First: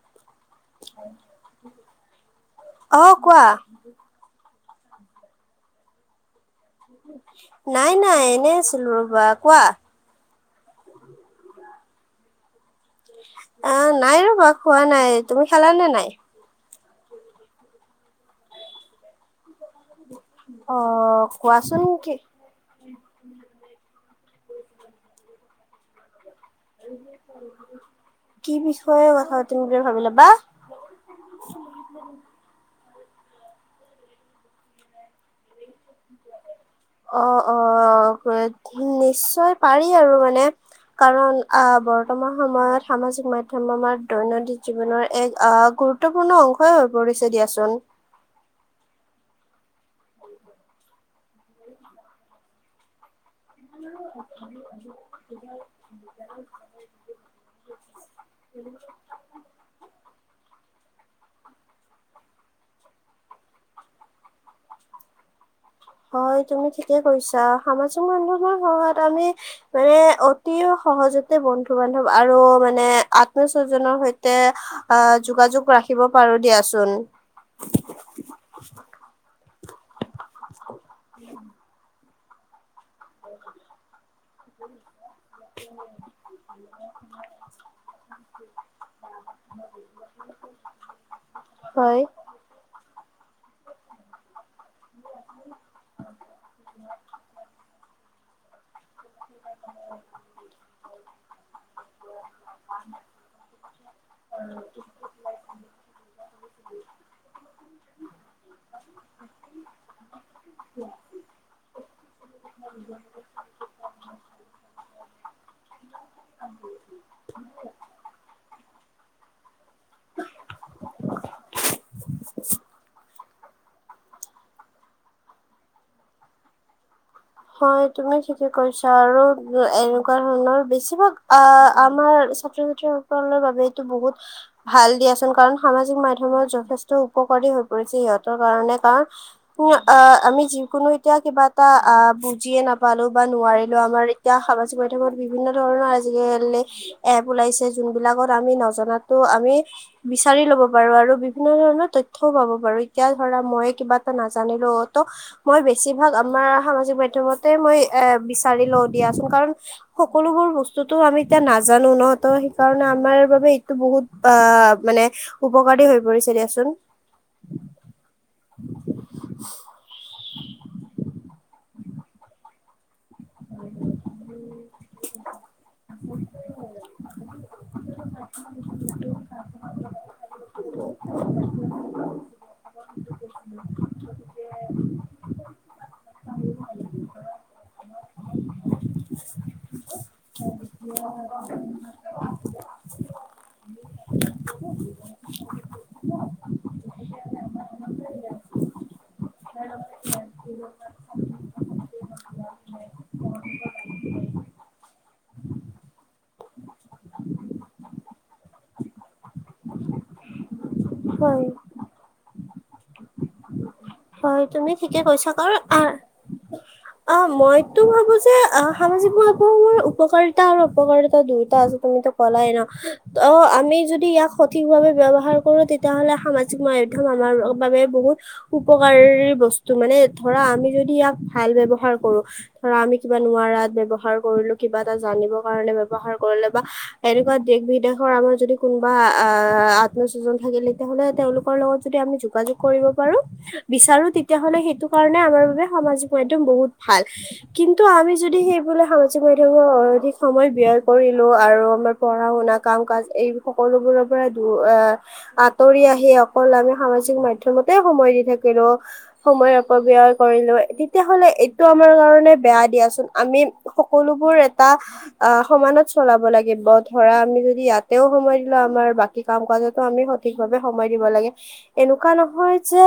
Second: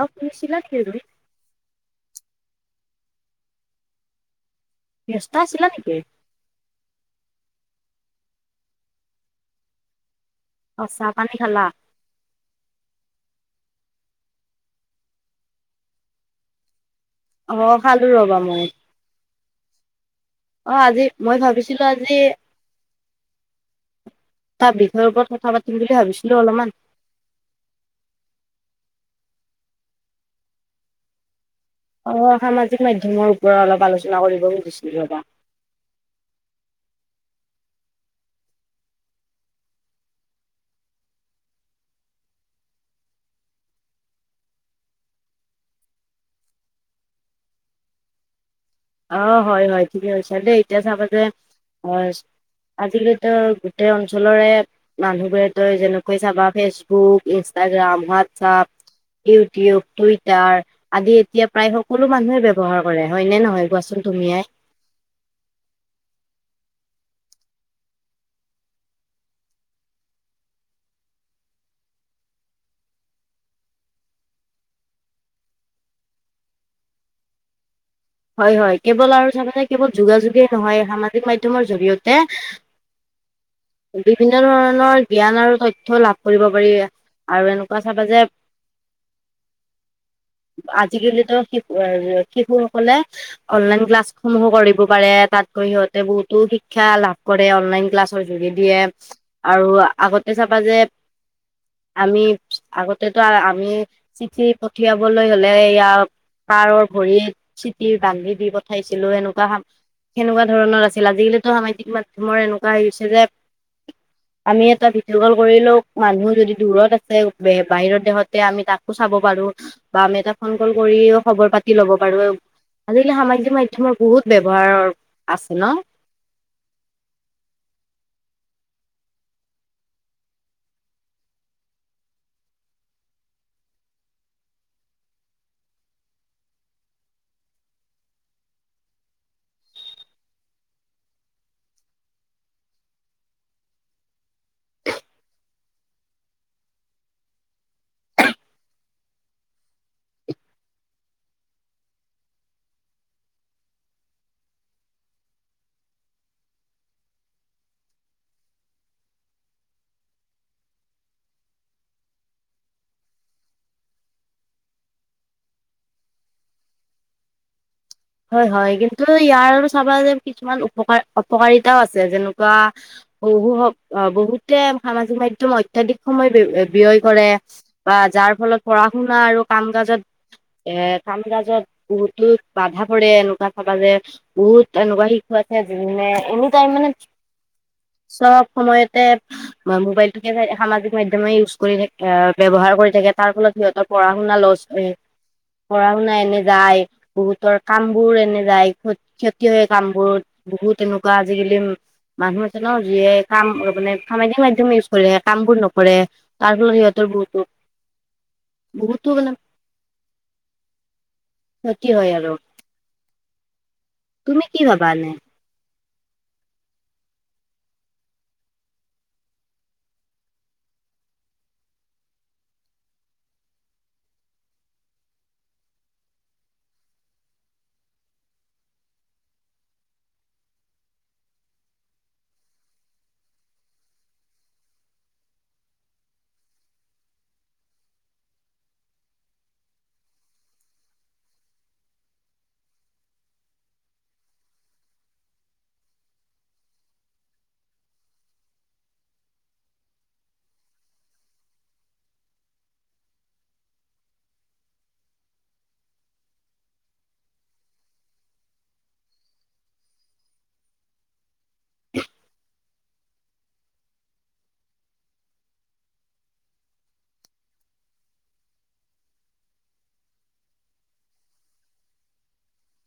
অ শুইছিলো নিকি অহ কোৱা ব্যস্ত আছিলা নিকি নাই নাই এনে আছিলো ৰবা কোৱা অ চাহ পানী খালা অ নাই ৰবা খোৱা নাই তুমি খালানে নাই অ খালো ৰবা মই অ আজি মই ভাবিছিলো আজি উওম [unintelligible] তাৰ বিষয়ৰ ওপৰত কথা পাতিম বুলি ভাবিছো কি বিষয় কথা তুমি বুলি ভাবি ল'বা অ এফালে টো মাধ্যমৰ ওপৰত অলপ আলোচনা কৰিব খুজিছিলো ৰবা অ অ নিশ্চয় পাৰি আৰু মানে কাৰণ আহ বৰ্তমান সময়ত সামাজিক মাধ্যম আমাৰ দৈনন্দিন জীৱনৰ এক আহ গুৰুত্বপূৰ্ণ অংশই হৈ পৰিছে দিয়াচোন অ হয় হয় ঠিকে কৈছা দেই এতিয়া চাব যে অ আজি তৰ গোটেই অঞ্চলৰে মানুহবোৰে তই যেনেকৈ চাবা Facebook Instagram WhatsApp YouTube Twitter আদি এতিয়া প্ৰায় সকলো মানুহে ব্যৱহাৰ কৰে হয় নে নহয় কোৱাচোন তুমিয়ে হয় তুমি ঠিকেই কৈছা সামাজিক মাধ্যমৰ সহায়ত আমি মানে অতি সহজতে বন্ধু বান্ধব আৰু মানে আত্মস্বজনৰ সৈতে অহ যোগাযোগ ৰাখিব পাৰো দিয়াচোন হয় হয় কেৱল আৰু চাবা নে কেৱল যোগাযোগেই নহয় সামাজিক মাধ্যমৰ জৰিয়তে এ বিভিন্ন ধৰণৰ জ্ঞান আৰু তথ্য লাভ কৰিব পাৰি আৰু এনুকা চাবা যে আজিকালিতো শিশু হয় এ শিশু অনলাইন ক্লাছ সমূহো কৰিব পাৰে তাতকৈ সিহঁতে বহুতো শিক্ষা লাভ কৰে অনলাইন ক্লাছ যোগে দিয়ে আৰু আগতে চাবা যে আমি আগতেতো আমি চিঠি পঠিয়াবলৈ হ'লে এয়া পাৰৰ ভৰিত চিতিৰ বান্ধি দি পঠাইছিলো এনেকুৱা সেনেকুৱা ধৰণৰ আছিল আজিকালিতো সামাজিক মাধ্যমৰ এনো কোৱা আহিছে যে আমি এটা ভিডিঅ' কল কৰি লও মানুহ যদি দূৰত আছে বাহিৰত দেশতে আমি তাকো চাব পাৰো বা আমি এটা ফোন কল কৰিও খবৰ পাতি লব পাৰো আজিকালি সামাজিক মাধ্যমৰ বহুত ব্যৱহাৰ আছে ন। হয় তুমি ঠিকে কৈছা আৰু এনেকুৱা ধৰণৰ বেছিভাগ আহ আমাৰ ছাত্ৰ-ছাত্ৰী সকলৰ বাবে এইটো বহুত ভাল দিয়াচোন কাৰণ সামাজিক মাধ্যমত যথেষ্ট উপকাৰী হৈ পৰিছে সিহতৰ কাৰণে কাৰণ আহ আমি যিকোনো এতিয়া কিবা এটা আহ বুজিয়ে নাপালো বা নোৱাৰিলো আমাৰ এতিয়া সামাজিক মাধ্যমত বিভিন্ন ধৰণৰ আজিকালি এপ ওলাইছে যোনবিলাকত আমি নজনাটো আমি বিচাৰি লব পাৰো আৰু বিভিন্ন ধৰণৰ তথ্যও পাব পাৰো এতিয়া ধৰা মই কিবা এটা নাজানিলো তো মই বেছিভাগ আমাৰ সামাজিক মাধ [unintelligible] মই এ বিচাৰি লও দিয়াচোন কাৰণ সকলোবোৰ বস্তুটো আমি এতিয়া নাজানো নহ ত' সেইকাৰণে আমাৰ বাবে এইটো বহুত আহ মানে উপকাৰী হৈ পৰিছে দিয়াচোন হয়, হয়, কিন্তু ইয়াৰ চাবা যে কিছুমান উপকাৰ অপকাৰিতাও আছে আছে যেনেকুৱা বহু হক আ বহুতে সামাজিক মাধ্যম অত্যাধিক সময় ব্যয় কৰে। বা যাৰ ফলত পঢ়া-শুনা আৰু কাম কাজত এ কামকাজত বহুতো বাধা [unintelligible] এনেকুৱা চাবা যে বহুত এনেকুৱা শিশু আছে জোনে এনিটাইম মানে চব সময়তে মোবাইল [unintelligible] সামাজিক মাধ্যমে ইউজ কৰি থ [unintelligible] ব্যৱহাৰ কৰি থাকে তাৰ ফলত সিহঁতৰ পঢ়া শুনা লছ [unintelligible] পঢ়া শুনা এনে যায় বহুতৰ কাম বোৰ এনে যায় ক্ষতি হয় কাম বোৰ বহুত এনেকুৱা আজিকালি মানুহ আছে ন যিয়ে কাম মানে সামাজিক মাধ্যম ইউজ কৰে কাম বোৰ নকৰে তাৰ ফলত সিহঁতৰ বহুতো বহুতো মানে হয় ক্ষতি হয় আৰু। হয় কি তুমি ভাবা ঠিকে এনে কৈছা, কাৰণ [unintelligible] অ, মইতো ভাবো যে আহ সামাজিক মাধ্যমৰ উপকাৰিতা আৰু উপকাৰিতা দুয়োটা আছে তুমিতো কলাই ন ত' আমি যদি ইয়াক সঠিকভাৱে ব্যৱহাৰ কৰো তেতিয়াহলে সামাজিক মাধ্যম আমাৰ বাবে বহুত উপকাৰী বস্তু মানে, ধৰা আমি যদি ইয়াক ভাল ব্যৱহাৰ কৰোঁ। ধৰা আমি কিবা নোৱাৰাত ব্যৱহাৰ কৰিলো, কিবা এটা জানিবৰ কাৰণে ব্যৱহাৰ কৰিলো, বা এনেকুৱা দেশ-বিদেশৰ আমাৰ যদি কোনোবা আহ আত্মীয়স্বজন থাকে তেতিয়াহ'লে তেওঁলোকৰ লগত যদি আমি যোগাযোগ কৰিব পাৰোঁ। বিচাৰো তেতিয়াহলে সেইটো কাৰণে আমাৰ বাবে সামাজিক মাধ্যম বহুত ভাল, কিন্তু আমি যদি সেইবুলি সামাজিক মাধ্যমত অধিক সময় ব্যয় কৰিলো আৰু আমাৰ পঢ়া শুনা কাম কাজ এই সকলোবোৰৰ পৰা দূ আ, আঁতৰি আহি অকল আমি সামাজিক মাধ্যমতে সময় দি থাকিলো, সময় অপব্যয় কৰিলোঁ। তেতিয়াহলে এইটো আমাৰ কাৰণে বেয়া দিয়াচোন আমি সকলোবোৰ এটা আহ সমানত চলাব লাগিব। ধৰা আমি যদি ইয়াতেও সময় দিলোঁ, আমাৰ বাকী কাম-কাজতো আমি সঠিক ভাৱে সময় দিব লাগে। এনেকুৱা নহয় যে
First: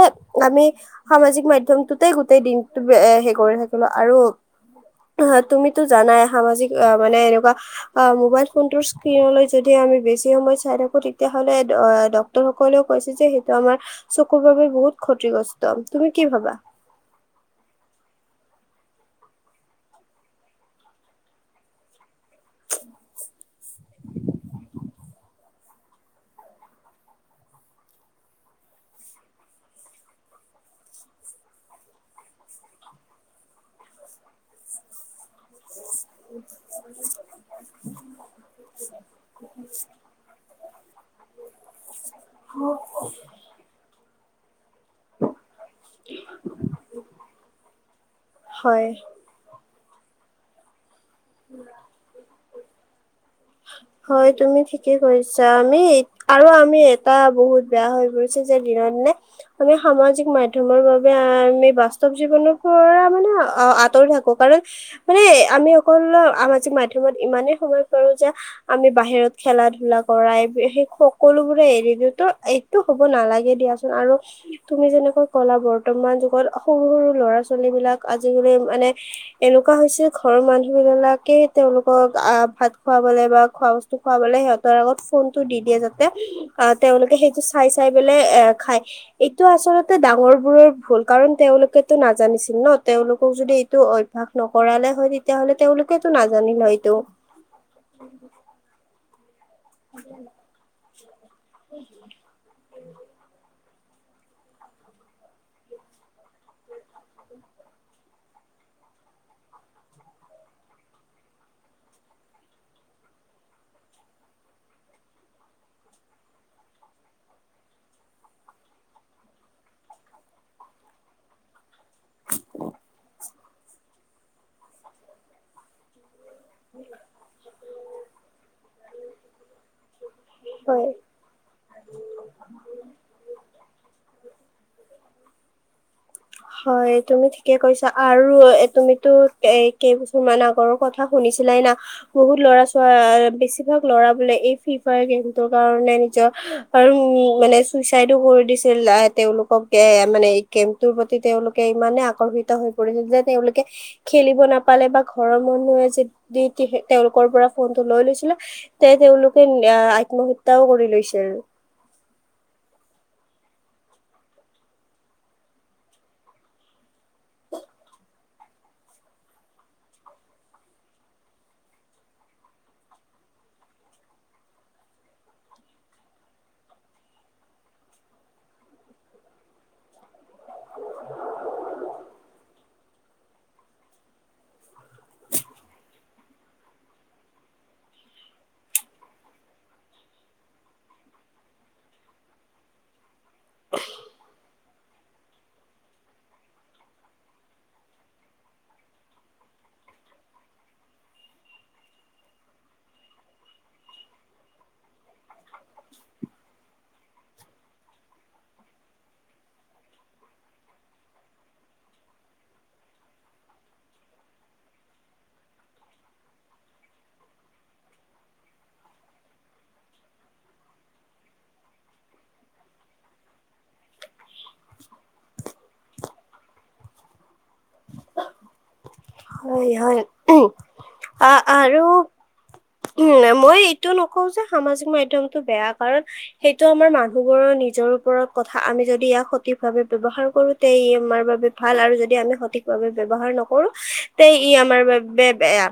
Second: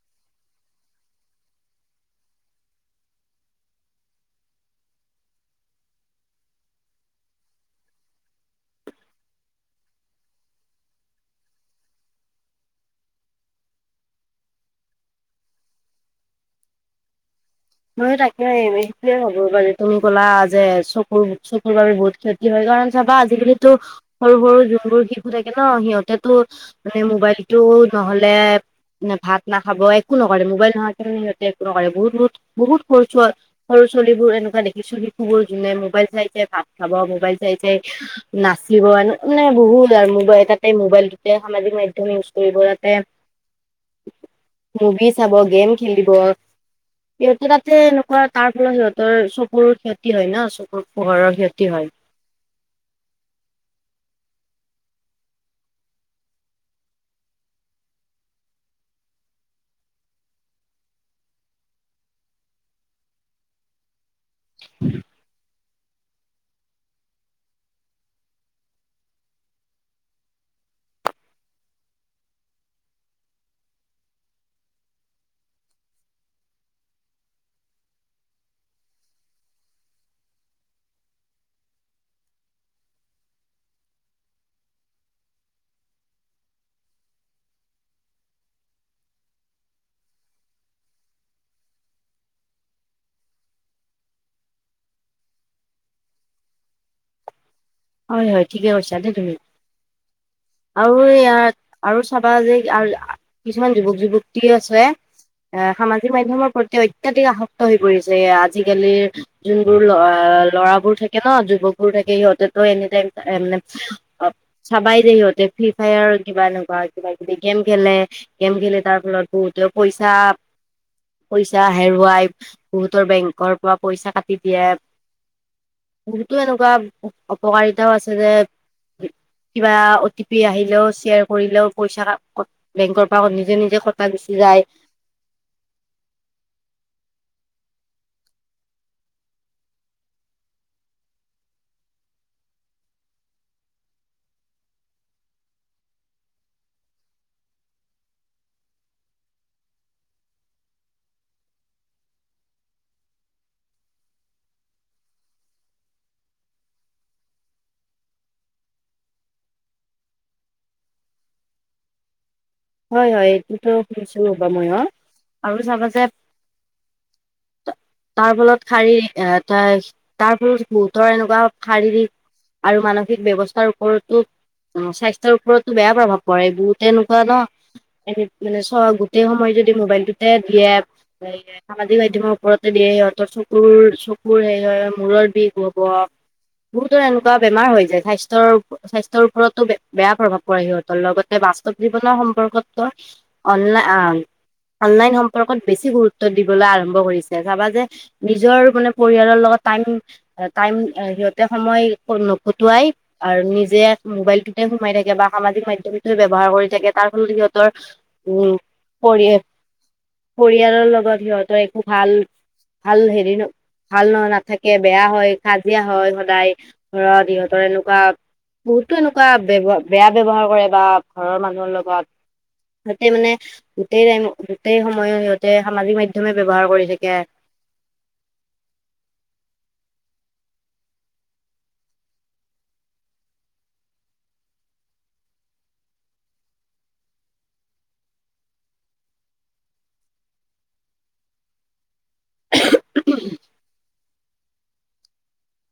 আমি সামাজিক মাধ্যমটোতে গোটেই দিনটো হে কৰি থাকিলোঁ, আৰু আহ তুমিতো জানাই, সামাজিক আহ মানে এনেকুৱা আ মোবাইল ফোনটোৰ স্ক্ৰীনলৈ যদি আমি বেছি সময় চাই থাকোঁ। তেতিয়া হলে ডক্তৰ সকলেও কৈছে যে সেইটো আমাৰ চকুৰ বাবে বহুত ক্ষতিগ্ৰস্ত। তুমি কি ভাবা? ময়ো তাকে সেইটোৱে ভাবো। হ'ব পাৰে তুমি ক'লা যে চকুৰ চকুৰ বাবে বহুত ক্ষতি কি হয় কাৰণ চাবা আজিকালিতো সৰু-সৰু যোনবোৰ শিশু থাকে। কে ন, সিহঁতেতো মানে মোবাইলটো নহ'লে ভাত নাখাব, একো নকৰে। মোবাইল নোহোৱাকে মানে সিহঁতে একো নকৰে বহুত বহুত বহুত সৰু ছোৱা সৰু ছোৱালীবোৰ এনেকুৱা দেখিছোঁ। শিশুবোৰ যোনে মবাইল চাই-চাই ভাত খাব, মোবাইল চাই-চাই নাচিব আৰু মানে বহুত আৰু মবাইল তাতে মোবাইলটোতে সামাজিক মাধ্যম ইউজ কৰিব। তাতে মুভি চাব, গেম খেলিব। সিহঁতে তাতে এনেকুৱা তাৰ ফলত হয় সিহঁতৰ চকুৰ ক্ষত কি হয় ন চকুৰ? পোহৰৰ ক্ষতি হয়। হয় তুমি ঠিকে কৈছা, আমি আৰু আমি এটা বহুত বেয়া হৈ পৰিছে যে দিনৰ-দিনে আমি সামাজিক মাধ্যমৰ বাবে আমি বাস্তৱ জীৱনৰ পৰা মানে আঁতৰি থাকোঁ। কাৰণ মানে আমি, সকলৰ আমাজিক মাধ্যমত ইমানে সোমাই পৰো যে, আমি বাহিৰত খেলা ধূলা কৰাই সেই সকলোবোৰে এৰি দিওঁতো এইটো হব নালাগে দিয়াচোন আৰু তুমি যেনেকৈ কলা বৰ্তমান যুগত সৰু সৰু ল'ৰা ছোৱালী বিলাক আজিকালি মানে এনেকুৱা হৈছে ঘৰৰ মানুহ বিলাকে তেওঁলোকক আ ভাত খোৱাবলে, খ বস্তু খ সিহতৰত ফোনটো দি দিয়ে যাতে তেওঁলোকে সেইটো চাই চাইলে খাই এইটো আচলতে ডাঙৰ বোৰৰ ভুল কাৰণ তেলোকটো নাজানিছিল ন তেলোকক যদি এইটো অভ্য়াস নকৰালে হয় তেতিয়াাহলে তেওঁলোকটো নাজানিল সটো হয় হয় ঠিকে কৰিছা দেই তুমি হ আৰু এ ইাত আৰু চাবা যে আৰু কিছুমান যুৱক যুৱতী আছে এ সামাজিক মাধ্যমৰ প্ৰতি অত্যাধিক আসক্ত হৈ পৰিছে আজিকালিৰ যোনবোৰ ল ল'ৰাবোৰ থাকে ন যুৱকবোৰ থাকে সিহঁতে ত এনিতাইমানে অ' চাবাই দ সিহঁতে ফ্ৰ্ৰী ফায়াৰ কিবা এনেকুৱা কিবা কিবি গেম খেলে গেম খি তাৰ ফলত বহুতে পইচা পইচা হেৰুৱাই বহুতৰ বেংকৰ পৰা পইচা কা, তেতিয়া, সতো এনেকুৱা, উপকাৰিতাও আছে যে কিবা অটি পি আহিলেও হয়। শ্বেয়াৰ কৰিলেও পইচা বেংকৰ পৰা নিজে নিজে কটা গুচি যায় হয় তুমি ঠিকে কৈছা আৰু এ তুমিতো এ কেইবছৰ মান আগৰৰ কথা শুনিছিলাই না বহুত লৰা ছ বেছিভাগ ল'ৰা বোলে এই ফ্ৰী ফায়াৰ গেমটোৰ কাৰণে নিজৰ উ মানে চুইচাইদো কৰি দিছিল তেওঁলোকক এ মানে গেমটোৰ প্ৰতি তেওঁলোকে ইমানে আকৰ্ষিত হৈ পৰিছিল যে তেওঁলোকে খেলিব নাপালে বা ঘৰৰ মানুহে যদি তেওঁলোকৰ পৰা ফোনটো লৈ লৈছিলে তে তেওঁলোকে আত্মহত্যাও কৰি লৈছিল হয় হয় এইটোতো শুনিছো ৰ'বা মই অ আৰু চাবা যে, তাৰ ফলত শাৰীৰিক এ তাৰ ফলত বহুতৰ এনেকুৱা শাৰীৰিক আৰু মানসিক ব্যৱস্থাৰ ওপৰতো স্বাস্থ ওপৰতো বেয়া প্ৰভাৱ পৰে বহুত এনেকুৱা ন মানে চ গোটেই সময় যদি মোবাইলটোতে দিয়ে সামাজিক মাধ্য়মৰ ওপৰতে দিয়ে সিহঁতৰ চকুৰ চকুৰ সে হয় মূৰৰ বিষ হব বহুতৰ এনেকুৱা বেমাৰ হৈ যায় স্বাস্থ্য়ৰ স্বাস্থ্যৰ ওপৰতো বেয়া প্ৰভাৱ পৰে সিহঁতৰ লগতে বাস্তৱ জীৱনৰ সম্পৰ্ক, গত অলাই অ' অনলাইন সম্পৰ্কত বেছি গুৰুত্ব দিবলৈ আৰম্ভ কৰিছে চাবা যে নিজৰ মানে পৰিয়ালৰ লগত টাইম টাইম সিহঁতে সময় নখুটোৱাই আৰু নিজে মোবাইলটোতে সোমাই থাকে বা সামাজিক মাধ্মটো ব্যৱহাৰ কৰি থাকে তাৰ সিহঁতৰ উম পৰিয় পৰিয়ালৰ লগত সিহঁতৰ একো ভাল ভাল হেৰি ন ভাল ন নাথাকে বেয়া হয় কাজিয়া হয় সদায় ঘৰত সিহঁতৰ এনেকুৱা বহুতো এনেকুৱা বয়ৱ বেয়া ব্যৱহাৰ কৰে বা ঘৰৰ মানুহৰ লগত সিহতে মানে গোটেই টাইমত গোটেই সময় সিহঁতে সামাজিক মাধ্যমে ব্যৱহাৰ কৰি থাকে হয় হয় আৰু উ মই এইটো নকওঁ যে সামাজিক মাধ্য়মটো বেয়া কাৰণ সেইটো আমাৰ মানুহবোৰৰ নিজৰ ওপৰত কথা আমি যদি ইয়াক সঠিক ভাৱে্ৱহাৰ কৰোতে ই আমাৰ বাবে ভাল আৰু যদি আমি সঠিক ভাৱে ব্ৱহাৰ নকৰো তে ই আমাৰ বাবে বেয়া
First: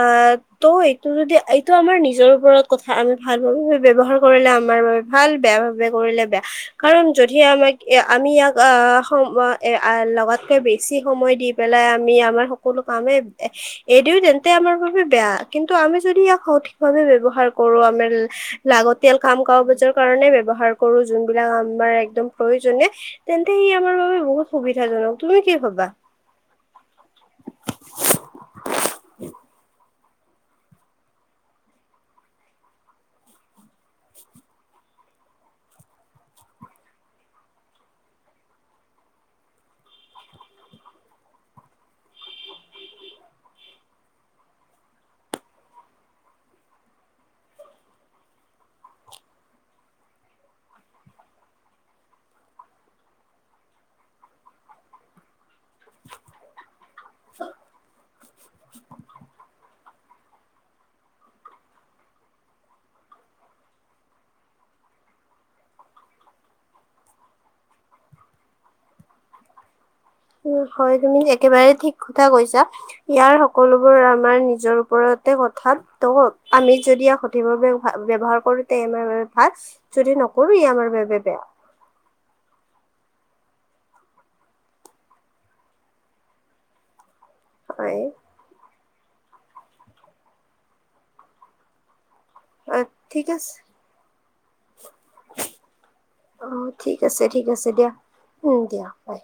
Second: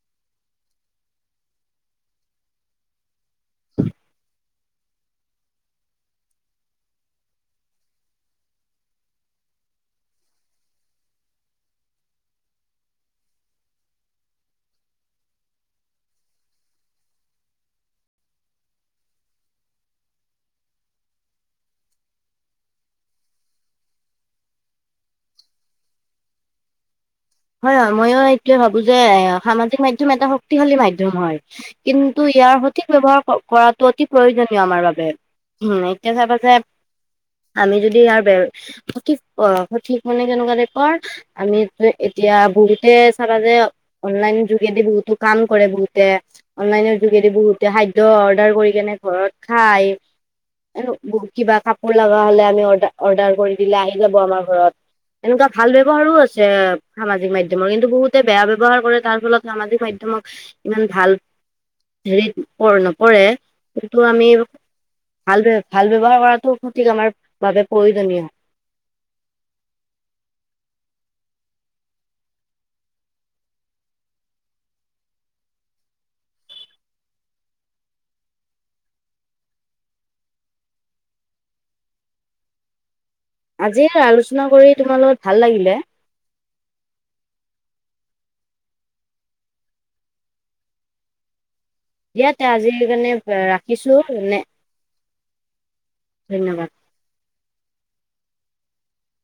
আহ ত' এইটো যদি এইটো আমাৰ নিজৰ ওপৰত কথা আমি ভাল ব্য্ৱহাৰ কৰিলে আমাৰ বাবে ভাল বেয়া ভাবেে কৰিলে বেয়া কাৰণ যদি আমাক আমি ইয়াক আহ সম লগাতকে বেছি সময় দি পেলাই আমি আমাৰ সকলো কামে এইদ তেন্তে আমাৰ বাবে বেয়া কিন্তু আমি যদি ইয়াক সঠিক ভাৱে ব্য়ৱহাৰ কৰো আমাৰ লাগতিয়াল কাম কাগ বাজৰ কাৰণে ব্যৱহাৰ কৰো যোনবিলাক আমাৰ একদম প্ৰয়োজনীয় তেন্তে ই আমাৰ বাবে বহুত সুবিধাজনক তুমি কি ভাবা হয় হয় ময়ো এইটোয়ে ভাবো যে সামাজিক মাধ্যম ম এটা শক্তিশালী মাধ্য়ম হয় কিন্তু ইয়াৰ সঠিক ব্যৱহাৰ কৰাটো অতি প্ৰয়োজনীয় আমাৰ বাবে এতিয়া চাইা যে আমি যদি ইয়াৰ ব সঠিক সঠিক মানে কেনেকুৱা দে কৰ আমি এতিয়া বহুতে চাবা যে অনলাইনৰ যোগেদি বহুতো কাম কৰে বহুতে অনলাইনৰ যোগেদি বহুতে খাদ্য অৰ্ডাৰ কৰি কেনে ঘৰত খাই বহুত কিবা কাপোৰ লগা হলে আমি অৰ্ড অৰ্ডাৰ কৰি দিলে আহি যাব আমাৰ ঘৰত এনেকুৱা ভাল ব্যৱহাৰো আছে সামাজিক মাধ্যমৰ কিন্তু বহুতে বেয়া ব্য্য়ৱহাৰ কৰে তাৰ ফলত সামাজিক মাধ্যমক ইমান ভাল হেৰিত নপৰে কিন্ত আমি ভাল ভাল ব্যাৱহাৰ কৰাটো সঠিক আমাৰ বাবে প্ৰয়োজনীয় হয় তুমি একেবাৰে ঠিক কথা কৈছা ইয়াৰ সকলোবোৰ আমাৰ নিজৰ ওপৰতে কথা আমি যদি সঠিকভাৱে ব্যৱহাৰ কৰো তাই আমাৰ বাবে ভাল যদি নকৰো ই আমাৰ বাবে বেয়া আজি আলোচনা কৰি তোমাৰ লগত ভাল লাগিলে হয়। দিয়া তে অ, আজিল কাৰণে ঠিক আছে। ৰাখিছো মে [unintelligible] [unintelligible] [unintelligible] অ, ঠিক আছে। ঠিক আছে দিয়া। উম, দিয়া বাই।